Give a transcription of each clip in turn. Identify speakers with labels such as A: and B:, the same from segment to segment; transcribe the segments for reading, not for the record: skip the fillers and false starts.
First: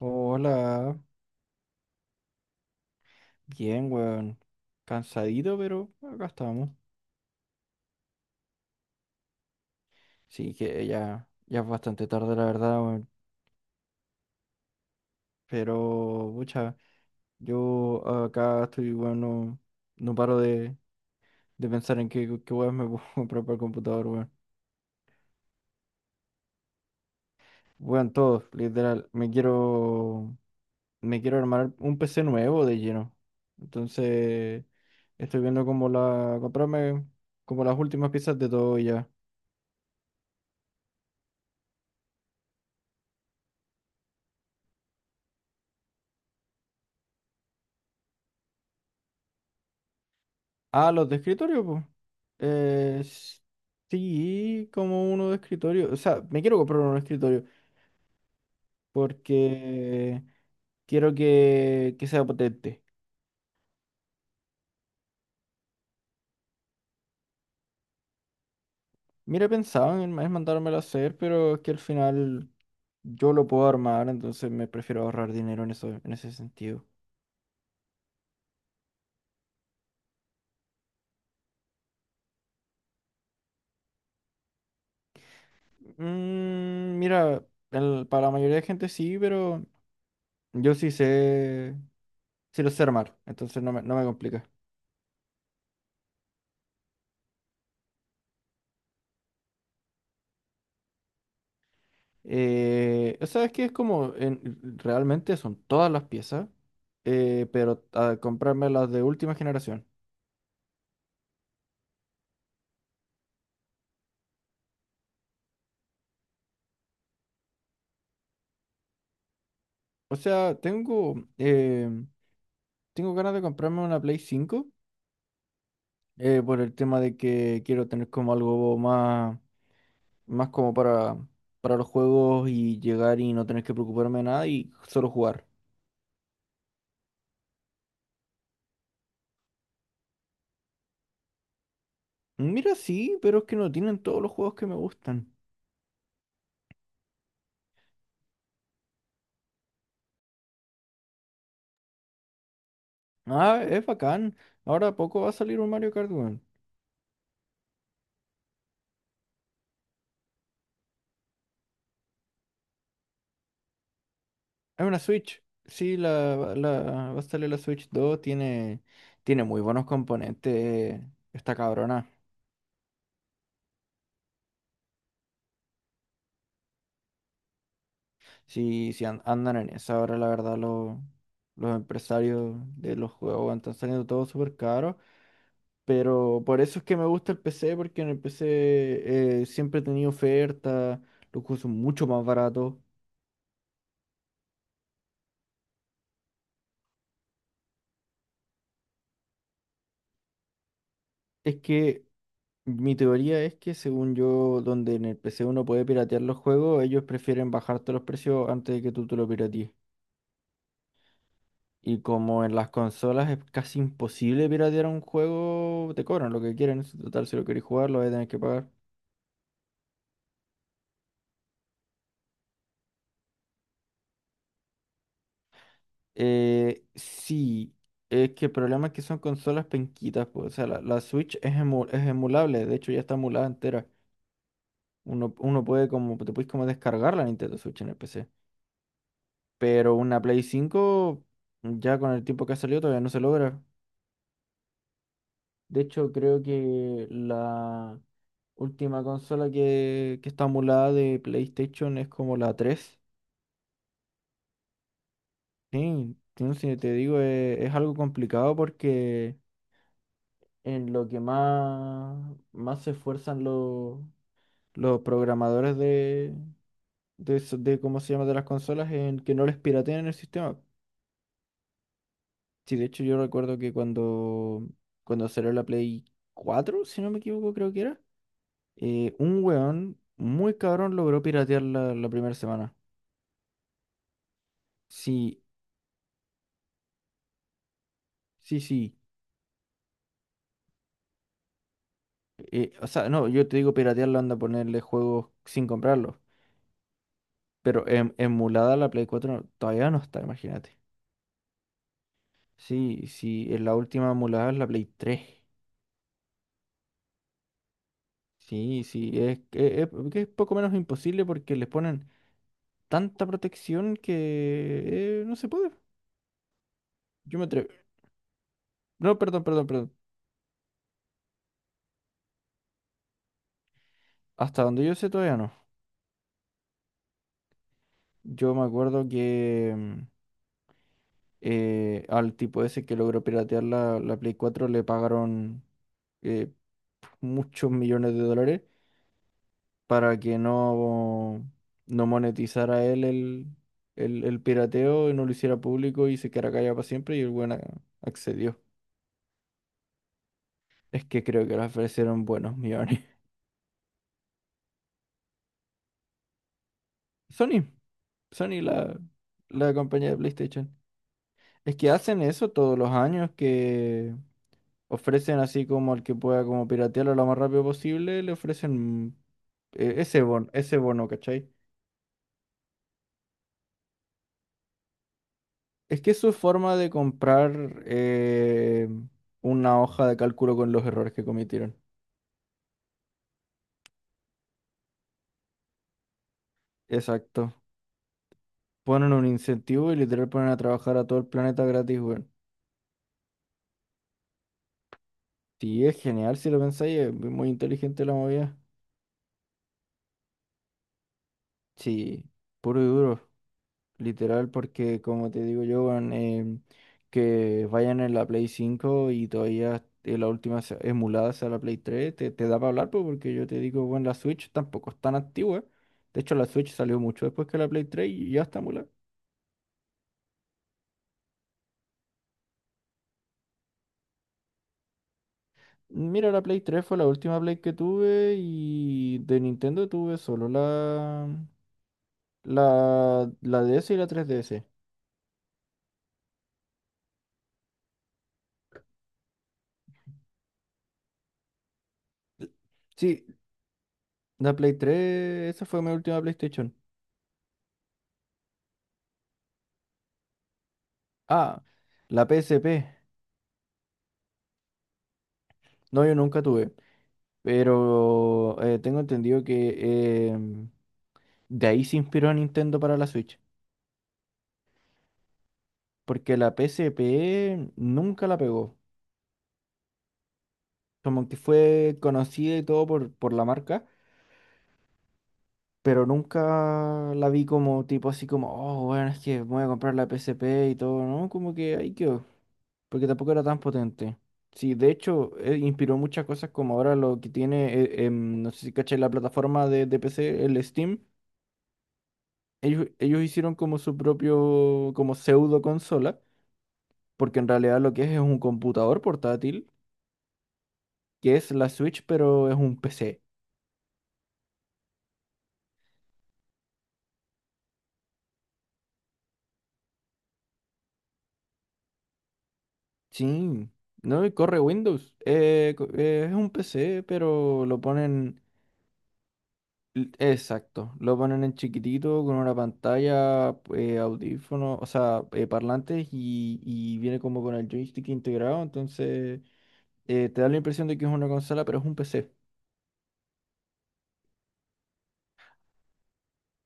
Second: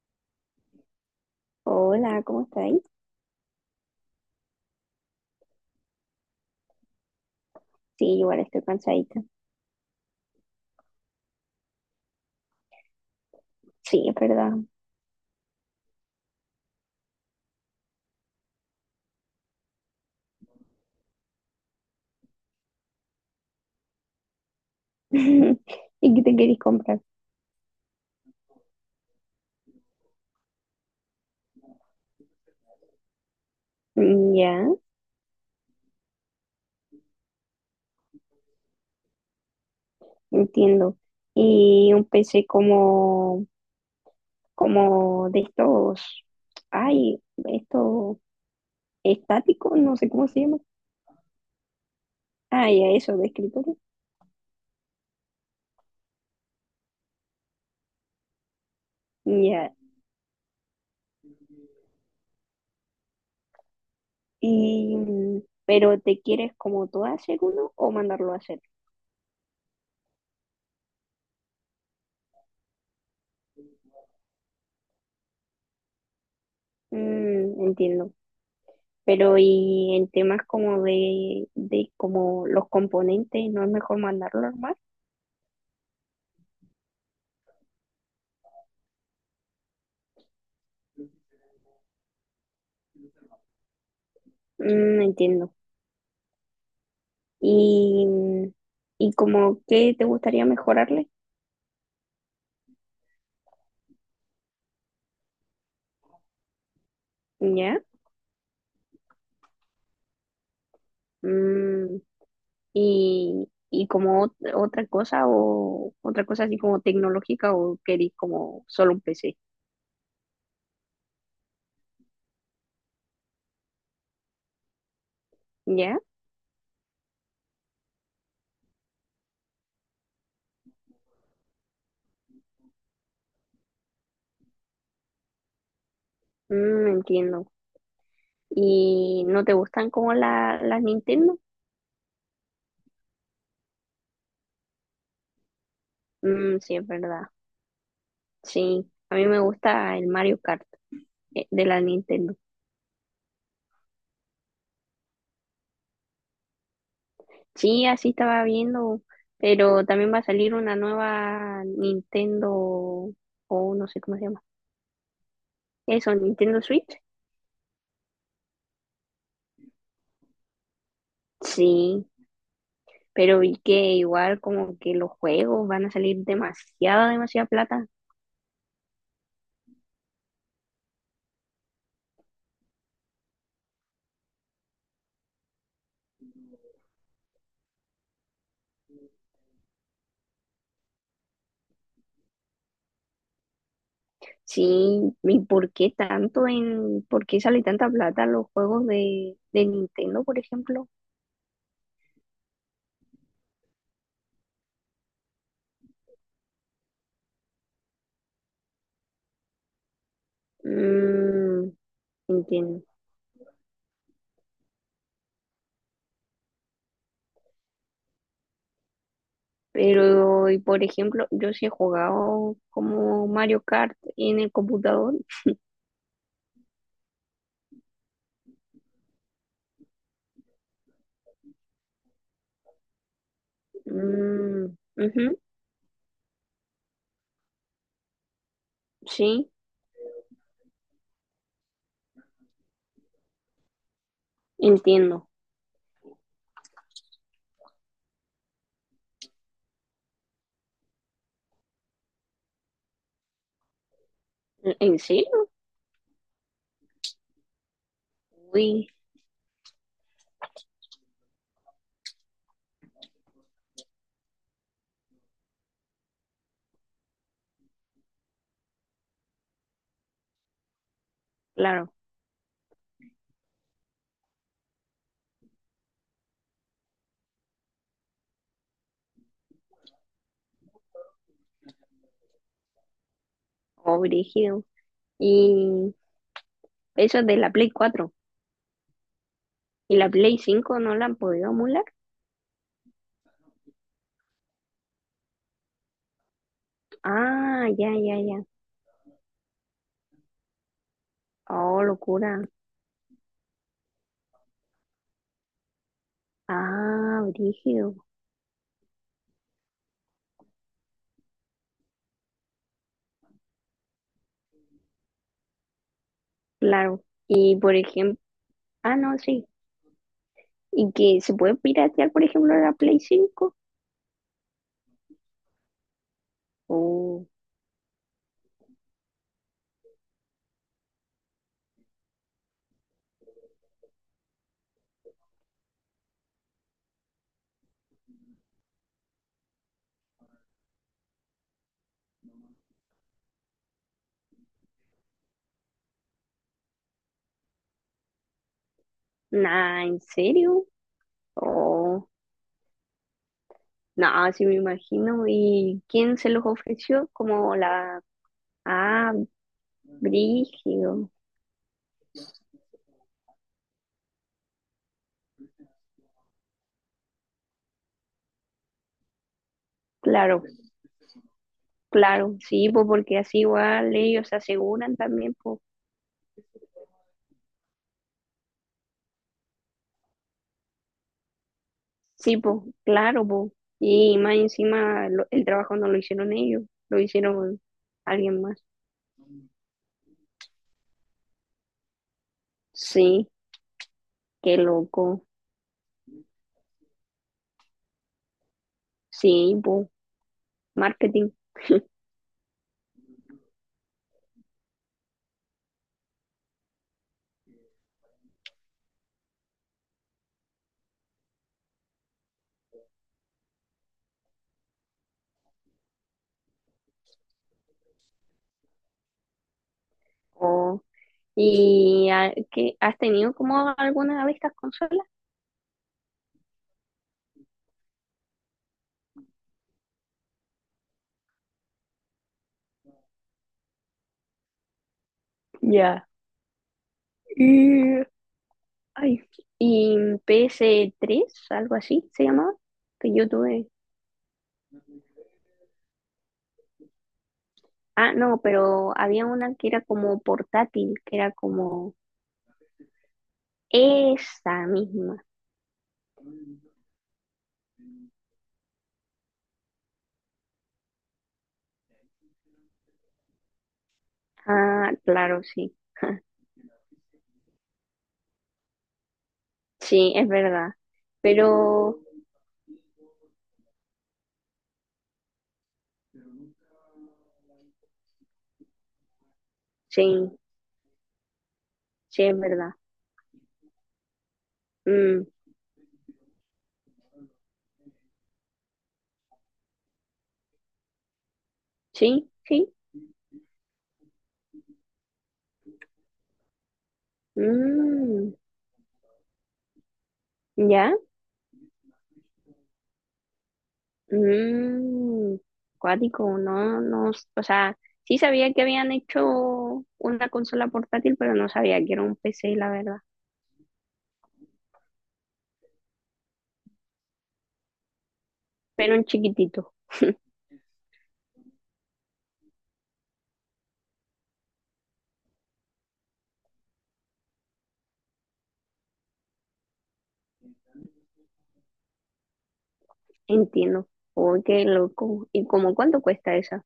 A: Hola,
B: Hola, ¿cómo estáis?
A: bien, weón. Cansadito, pero acá estamos.
B: Sí, igual estoy cansadita.
A: Sí, que ya es bastante tarde, la verdad, weón.
B: Sí, es verdad.
A: Pero, pucha, yo acá estoy, weón, no paro de pensar en qué weón me puedo comprar para el computador, weón.
B: ¿Y qué te queréis comprar?
A: Weón, todo, literal. Me quiero armar un PC nuevo de lleno. Entonces,
B: Ya,
A: estoy viendo cómo comprarme como las últimas piezas de todo y ya.
B: entiendo. Y un PC como, como de estos, ay, esto estático, no sé cómo se llama.
A: Ah, los de escritorio, pues.
B: Ah, ya,
A: Eh,
B: eso, de
A: s-
B: escritorio.
A: sí, como uno de escritorio. O sea, me quiero comprar uno de escritorio
B: Ya.
A: porque quiero que sea potente.
B: Y, pero ¿te quieres como tú hacer uno o mandarlo a hacer?
A: Mira, pensaba en mandármelo a hacer, pero es que al final yo lo puedo armar, entonces me prefiero ahorrar dinero en eso, en ese sentido.
B: Entiendo. Pero y en temas como de como los componentes, ¿no es mejor mandarlo a armar?
A: Mira, para la mayoría de gente sí, pero yo sí sé, sí lo sé armar, entonces no me complica.
B: Entiendo. Y, y como qué te gustaría mejorarle,
A: O sea, es que es como, realmente son todas las piezas,
B: ¿ya?
A: pero a comprarme las de última generación.
B: Mm, y como otra cosa o otra cosa así como tecnológica o querís como solo un PC,
A: O sea, tengo ganas de comprarme una Play 5
B: ¿ya?
A: por el tema de que quiero tener como algo más como para los juegos y llegar y no tener que preocuparme de nada y solo jugar.
B: Entiendo. ¿Y no te gustan como la, las Nintendo?
A: Mira, sí, pero es que no tienen todos los juegos que me gustan.
B: Mm, sí, es verdad. Sí, a mí me gusta el Mario Kart de la Nintendo.
A: Ah, es bacán. Ahora a poco va a salir un Mario Kart, weón.
B: Sí, así estaba viendo, pero también va a salir una nueva Nintendo, o no sé cómo se llama.
A: Es una Switch. Sí,
B: Eso, Nintendo Switch.
A: va a salir la Switch 2. Tiene muy buenos componentes. Esta
B: Sí,
A: cabrona.
B: pero vi que igual como que los juegos van a salir demasiada, demasiada plata.
A: Sí, sí andan en esa ahora, la verdad, los empresarios de los juegos weón, están saliendo todo súper caro. Pero por eso es que me gusta el PC, porque en el PC siempre he tenido ofertas, los juegos son mucho más baratos.
B: Sí, ¿y por qué tanto en, por qué sale tanta plata en los juegos de Nintendo, por ejemplo?
A: Es que mi teoría es que según yo, donde en el PC uno puede piratear los juegos, ellos prefieren bajarte los precios antes de que tú te lo piratees.
B: Mm,
A: Y como en las
B: entiendo.
A: consolas es casi imposible piratear un juego, te cobran lo que quieren. En total, si lo queréis jugar, lo vais a tener que pagar.
B: Pero, y por ejemplo, yo sí he jugado como Mario Kart en el computador.
A: Sí, es que el problema es que son consolas penquitas, pues, o sea, la Switch es emulable, de hecho ya está emulada entera.
B: Mm, ujú,
A: Uno puede como, te puedes como descargar la Nintendo Switch en el PC.
B: sí,
A: Pero una Play 5, ya con el tiempo que ha salido, todavía no se logra.
B: entiendo.
A: De hecho, creo que la última consola que está emulada de PlayStation es como la tres.
B: En serio?
A: Sí, sí, si te digo, es algo complicado
B: Uy,
A: porque en lo que más se esfuerzan los programadores de cómo se llama de las consolas en que no les pirateen el sistema.
B: claro,
A: Sí, de hecho yo recuerdo que cuando salió la Play 4 si no me equivoco, creo que era. Un weón muy cabrón logró piratear la primera semana.
B: oh, brígido.
A: Sí,
B: Y eso es de la Play cuatro.
A: sí, sí.
B: ¿Y la Play cinco no la han podido emular?
A: O sea, no, yo te digo piratearla, anda a ponerle juegos sin comprarlos.
B: Ah,
A: Pero
B: ya, ya, ya.
A: emulada la Play 4 todavía no está, imagínate.
B: Oh, locura.
A: Sí, sí, en la última emulada es la Play 3.
B: Ah, brígido.
A: Sí, sí, que es poco menos imposible porque les ponen tanta protección que no se puede.
B: Claro.
A: Yo me
B: Y
A: atrevo.
B: por ejemplo, ah, no,
A: No, perdón,
B: sí.
A: perdón, perdón.
B: ¿Y que se puede piratear, por ejemplo, la Play cinco?
A: Hasta donde yo sé todavía no.
B: Oh,
A: Yo me acuerdo que al tipo ese que logró piratear la Play 4 le pagaron eh, muchos millones de dólares para que no monetizara el pirateo y no lo hiciera público y se quedara callado para siempre y el buen accedió.
B: nah, ¿en serio?
A: Es que creo que le
B: Oh,
A: ofrecieron buenos millones.
B: nah, sí me imagino. ¿Y quién se los ofreció? Como
A: Sony,
B: la...
A: Sony, la,
B: Ah,
A: la compañía de PlayStation.
B: brígido.
A: Es que hacen eso todos los años que ofrecen así como al que pueda como piratearlo lo más rápido posible, le ofrecen
B: Claro,
A: ese bono, ¿cachai?
B: claro, sí, pues porque así igual ellos se aseguran también, pues.
A: Es que es su forma de comprar una hoja de cálculo con los errores que cometieron.
B: Sí, pues, claro, pues. Y más encima el trabajo no lo hicieron ellos, lo
A: Exacto.
B: hicieron alguien más.
A: Ponen un incentivo y literal ponen a trabajar a todo el planeta gratis, weón.
B: Sí, qué loco.
A: Sí, es genial si lo pensáis, es muy inteligente la movida.
B: Sí, pues, marketing.
A: Sí, puro y duro. Literal, porque como te digo yo, weón, que vayan en la Play 5 y todavía la última emulada sea la Play 3, te da para hablar, pues, porque yo te digo, bueno, la Switch tampoco es tan antigua. De hecho, la Switch salió mucho después que la Play 3 y ya está emulada.
B: Oh, ¿Y qué, has tenido como alguna de estas consolas?
A: Mira, la Play 3 fue la última Play que tuve y de Nintendo tuve solo la DS y la 3DS.
B: Ya. Y, ay, y ps tres algo así se llamaba, que
A: Sí,
B: yo tuve.
A: la Play 3 esa fue mi última PlayStation.
B: Ah, no, pero había una que era como portátil, que era
A: Ah,
B: como
A: la PSP.
B: esa misma.
A: No, yo nunca tuve. Pero tengo entendido que de ahí se inspiró Nintendo para la Switch.
B: Ah, claro, sí.
A: Porque la PSP nunca la pegó.
B: Sí, es verdad.
A: Como que fue
B: Pero
A: conocida y todo por la marca. Pero nunca la vi como tipo así como, oh, bueno, es que voy a comprar la
B: sí,
A: PSP y todo, ¿no? Como que ahí
B: sí,
A: quedó.
B: es verdad.
A: Porque tampoco era tan potente. Sí, de
B: Mm,
A: hecho, inspiró muchas cosas como ahora lo que tiene, no sé si caché la plataforma de PC, el Steam.
B: sí, sí.
A: Ellos hicieron como su propio, como pseudo consola, porque en realidad lo que es
B: Mm,
A: un computador portátil,
B: ¿ya?
A: que es la Switch, pero es un PC.
B: Mm, cuático, no, no, o sea, sí sabía que habían hecho una consola portátil, pero no sabía que era un PC, la verdad.
A: Sí, no, y corre Windows. Es un PC, pero lo ponen,
B: Pero un chiquitito,
A: exacto, lo ponen en chiquitito con una pantalla, audífonos, o sea, parlantes y viene como con el joystick integrado, entonces te da la impresión de que es una consola, pero es un PC.
B: entiendo. Uy, qué loco. ¿Y cómo cuánto cuesta esa?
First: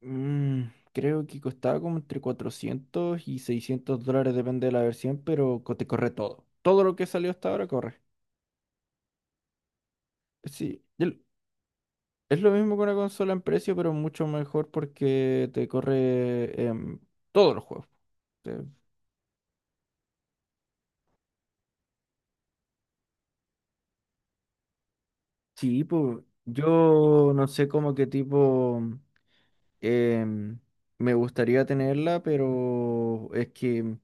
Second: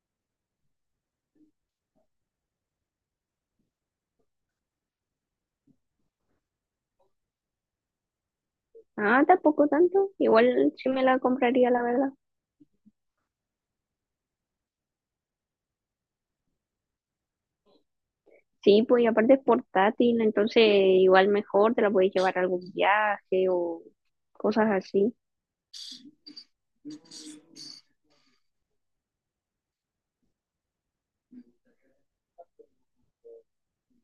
A: Mm, creo que costaba como entre 400 y $600, depende de la versión, pero te corre todo. Todo lo que salió hasta ahora corre.
B: Ah, tampoco tanto. Igual
A: Sí,
B: sí me la compraría, la verdad.
A: es lo mismo que una consola en precio, pero mucho mejor porque te corre todos los juegos. Te-
B: Sí, pues y aparte es portátil, entonces igual mejor te la puedes llevar a algún viaje o cosas así.
A: Sí, pues yo no sé cómo qué tipo em, me gustaría tenerla, pero es que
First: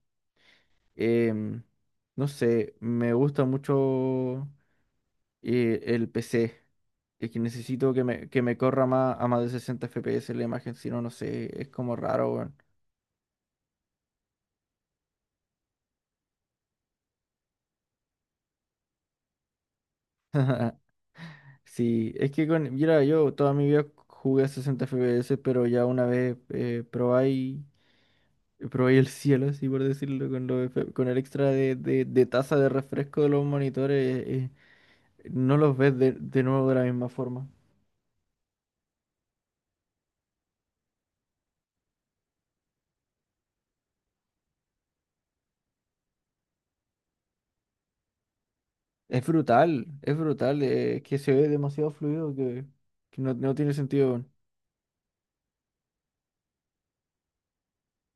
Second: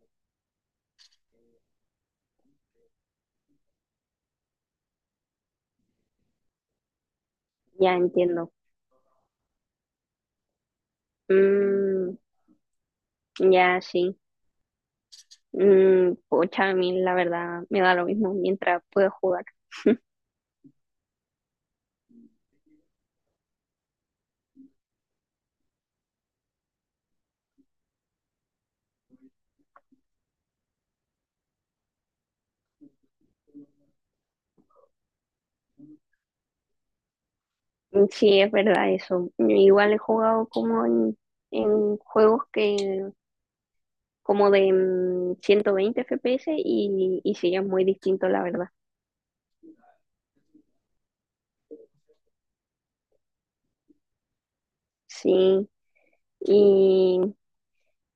A: em, no sé, me gusta mucho el PC. Es que
B: Ya
A: necesito que me, que
B: entiendo.
A: me corra más a más de 60 FPS la imagen, si no, no sé, es como
B: Mm,
A: raro, weón.
B: ya sí. Pocha, a mí la verdad me da lo mismo mientras puedo jugar.
A: Sí, es que con, mira, yo toda mi vida jugué a 60 FPS, pero ya una vez probé el cielo, así por decirlo, con el extra de tasa de refresco de los monitores, no los ves de nuevo de la misma forma.
B: Sí, es verdad eso. Igual he jugado como en juegos que como de 120 FPS y sí, es muy distinto, la verdad.
A: Es brutal, que se ve demasiado fluido que no tiene sentido, weón.
B: Sí. Y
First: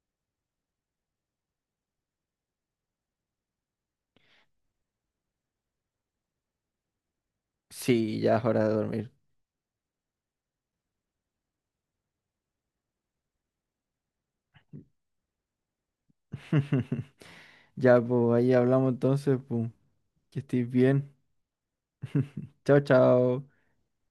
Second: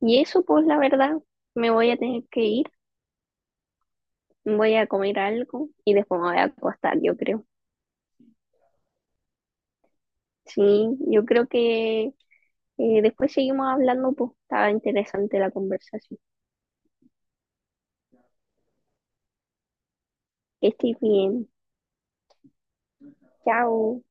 B: y eso, pues la verdad, me voy a tener que ir, voy a comer algo y después me voy a acostar, yo creo.
A: Sí, ya es hora de dormir.
B: Sí, yo creo que después seguimos hablando, pues estaba interesante la conversación.
A: Ya, pues ahí hablamos entonces, pues. Que
B: Que
A: estés
B: estés
A: bien.
B: bien.
A: Chao, chao.
B: Chao.